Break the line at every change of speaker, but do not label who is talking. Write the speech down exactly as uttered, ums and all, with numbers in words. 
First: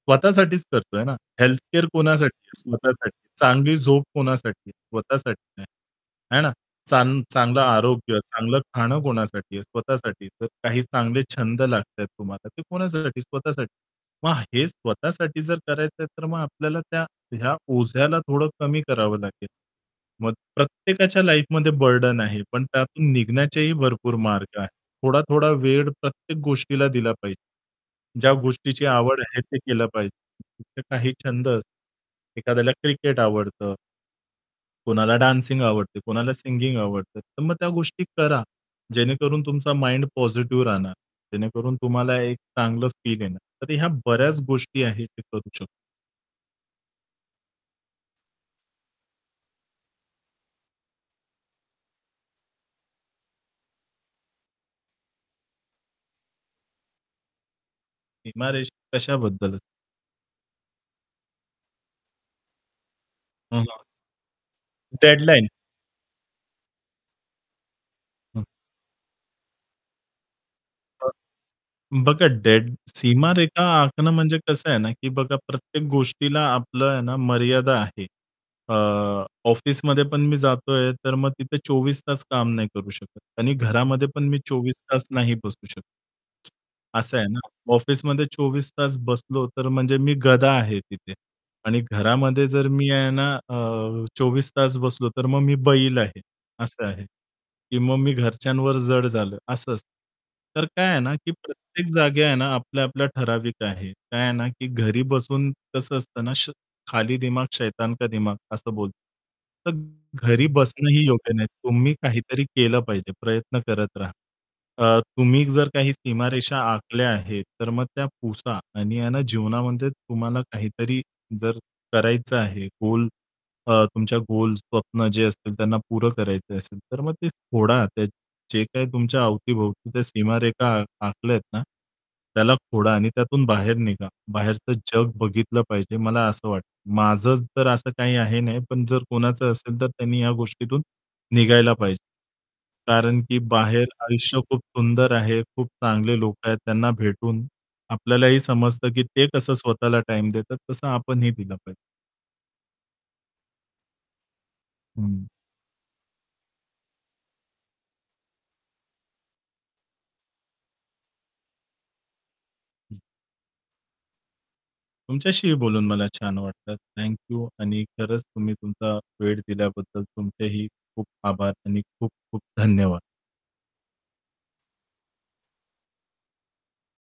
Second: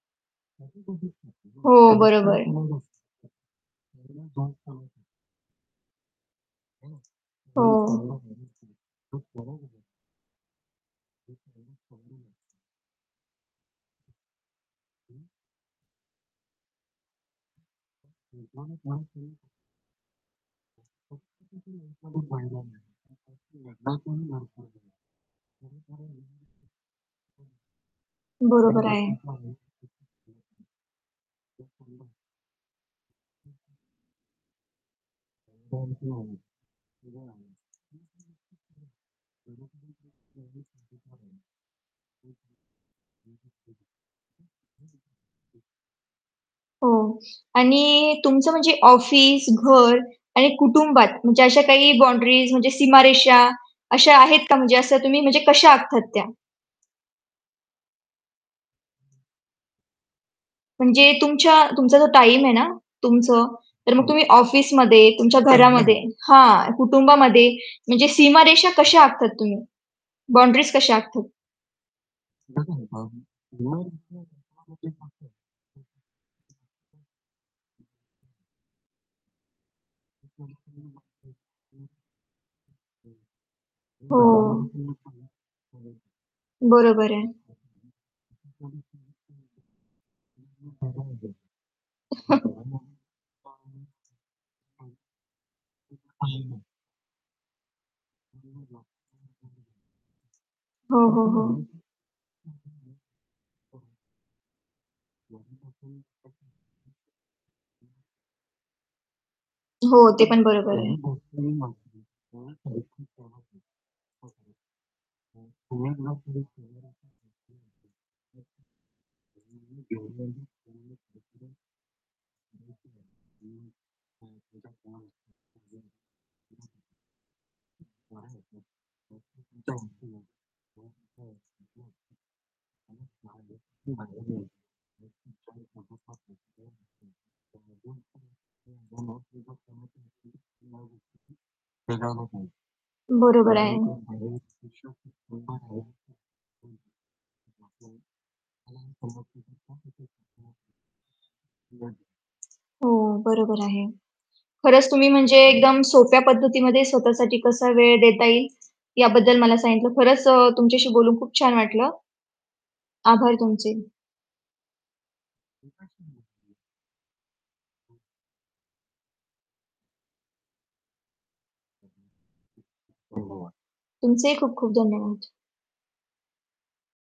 स्वतःसाठीच करतोय ना. हेल्थ
हो,
केअर
बरोबर.
कोणासाठी आहे? स्वतःसाठी. चांगली झोप कोणासाठी?
[unintelligible]
स्वतःसाठी आहे. आहे ना? चांग चांगलं आरोग्य,
हो.
चांगलं खाणं कोणासाठी आहे?
[unintelligible]
स्वतःसाठी. काही चांगले छंद लागतायेत तुम्हाला ते कोणासाठी? स्वतःसाठी. मग हे स्वतःसाठी जर करायचं आहे तर मग आपल्याला त्या ह्या ओझ्याला थोडं कमी करावं लागेल. मग प्रत्येकाच्या लाईफमध्ये
[unintelligible]
बर्डन आहे, पण त्यातून निघण्याचेही भरपूर मार्ग आहेत. थोडा-थोडा वेळ प्रत्येक गोष्टीला दिला पाहिजे. ज्या गोष्टीची
बरोबर आहे.
आवड आहे ते केलं पाहिजे, तर काही छंद असतात, एखाद्याला क्रिकेट आवडतं कोणाला डान्सिंग आवडते, कोणाला सिंगिंग आवडते. तर मग त्या गोष्टी करा
[unintelligible]
जेणेकरून तुमचा माइंड पॉझिटिव्ह राहणार. जेणेकरून तुम्हाला
[unintelligible]
एक चांगलं फील येणार. तर ह्या बऱ्याच गोष्टी आहेत, ते करू
[unintelligible]
शकतो.
हो आणि तुमचं म्हणजे ऑफिस, घर आणि कुटुंबात म्हणजे अशा काही बाउंडरीज म्हणजे सीमारेषा अशा आहेत का? म्हणजे असं तुम्ही म्हणजे कशा आखता त्या?
सीमारेषा कशाबद्दल?
म्हणजे तुमच्या तुमचा जो टाईम आहे ना तुमचं,
हं, हं.
तर मग तम्ही ऑफिसमध्ये, तुमच्या
डेडलाईन?
घरामध्ये हां, कुटुंबामध्ये म्हणजे
[unintelligible]
सीमारेषा कशा आखता तुम्ही? बाउंडरीज कशा आखता?
बघा डेड सीमारेषा आखणं म्हणजे कसं आहे ना, की बघा प्रत्येक गोष्टीला आपलं आहे ना मर्यादा आहे.
[unintelligible]
अ, ऑफिसमध्ये पण
[unintelligible] हो.
मी जातोय तर मग तिथे चोवीस तास काम नाही करू शकत. आणि घरामध्ये पण मी चोवीस तास नाही बसू शकत,
[unintelligible] बरोबर
असं
आहे.
आहे ना. ऑफिसमध्ये चोवीस तास बसलो तर म्हणजे मी गधा आहे तिथे
[unintelligible]
आणि घरामध्ये जर मी आहे ना अ, चोवीस तास बसलो, तर मग मी बैल आहे,
[unintelligible]
असं आहे की मग मी घरच्यांवर जड झालो
[unintelligible]
असं असतं. तर काय आहे
हो,
ना,
हो,
की
हो.
प्रत्येक जागी आहे ना आपल्या आपल्याला ठराविक आहे.
[unintelligible]
काय आहे ना, की घरी बसून कसं असतं ना, श "खाली दिमाग शैतान
[unintelligible]
का दिमाग" असं बोलतात. तर
हो ते पण
घरी
बरोबर आहे.
बसणंही योग्य नाही. तुम्ही काहीतरी केलं पाहिजे, प्रयत्न करत राहा. अ, तुम्ही जर काही सीमारेषा आखल्या आहेत, तर मग त्या पुसा आणि ना जीवनामध्ये तुम्हाला काहीतरी जर करायचं आहे गोल अ, तुमच्या गोल, स्वप्न जे असतील, त्यांना पुरं करायचं असेल, तर मग ते खोडा. जे काही तुमच्या अवतीभोवती त्या सीमारेषा आखल्या आहेत ना, त्याला खोडा आणि त्यातून बाहेर निघा. बाहेरचं जग बघितलं पाहिजे मला असं वाटतं. माझं तर असं काही आहे नाही पण जर कोणाचं असेल, तर त्यांनी या गोष्टीतून निघायला पाहिजे.
[unintelligible] [unintelligible]
कारण की
बरोबर आहे.
बाहेर आयुष्य खूप सुंदर आहे, खूप चांगले लोकं आहेत. त्यांना भेटून आपल्यालाही समजतं की ते कसं स्वतःला टाईम
[unintelligible]
देतात, तसं आपणही दिलं पाहिजे.
[unintelligible] हो बरोबर आहे. खरंच तुम्ही
हं.
म्हणजे एकदम सोप्या पद्धतीमध्ये स्वतःसाठी कसा वेळ देता येईल याबद्दल मला सांगितलं. खरंच अ, तुमच्याशी बोलून खूप छान वाटलं. आभार तुमचे.
तुमच्याशीही बोलून मला छान
[unintelligible]
वाटतं. थँक यू आणि
धन्यवाद.
खरंच तुम्ही तुमचा वेळ दिल्याबद्दल तुमचेही खूप आभार आणि खूप खूप धन्यवाद.
तुमचेही खूप खूप धन्यवाद.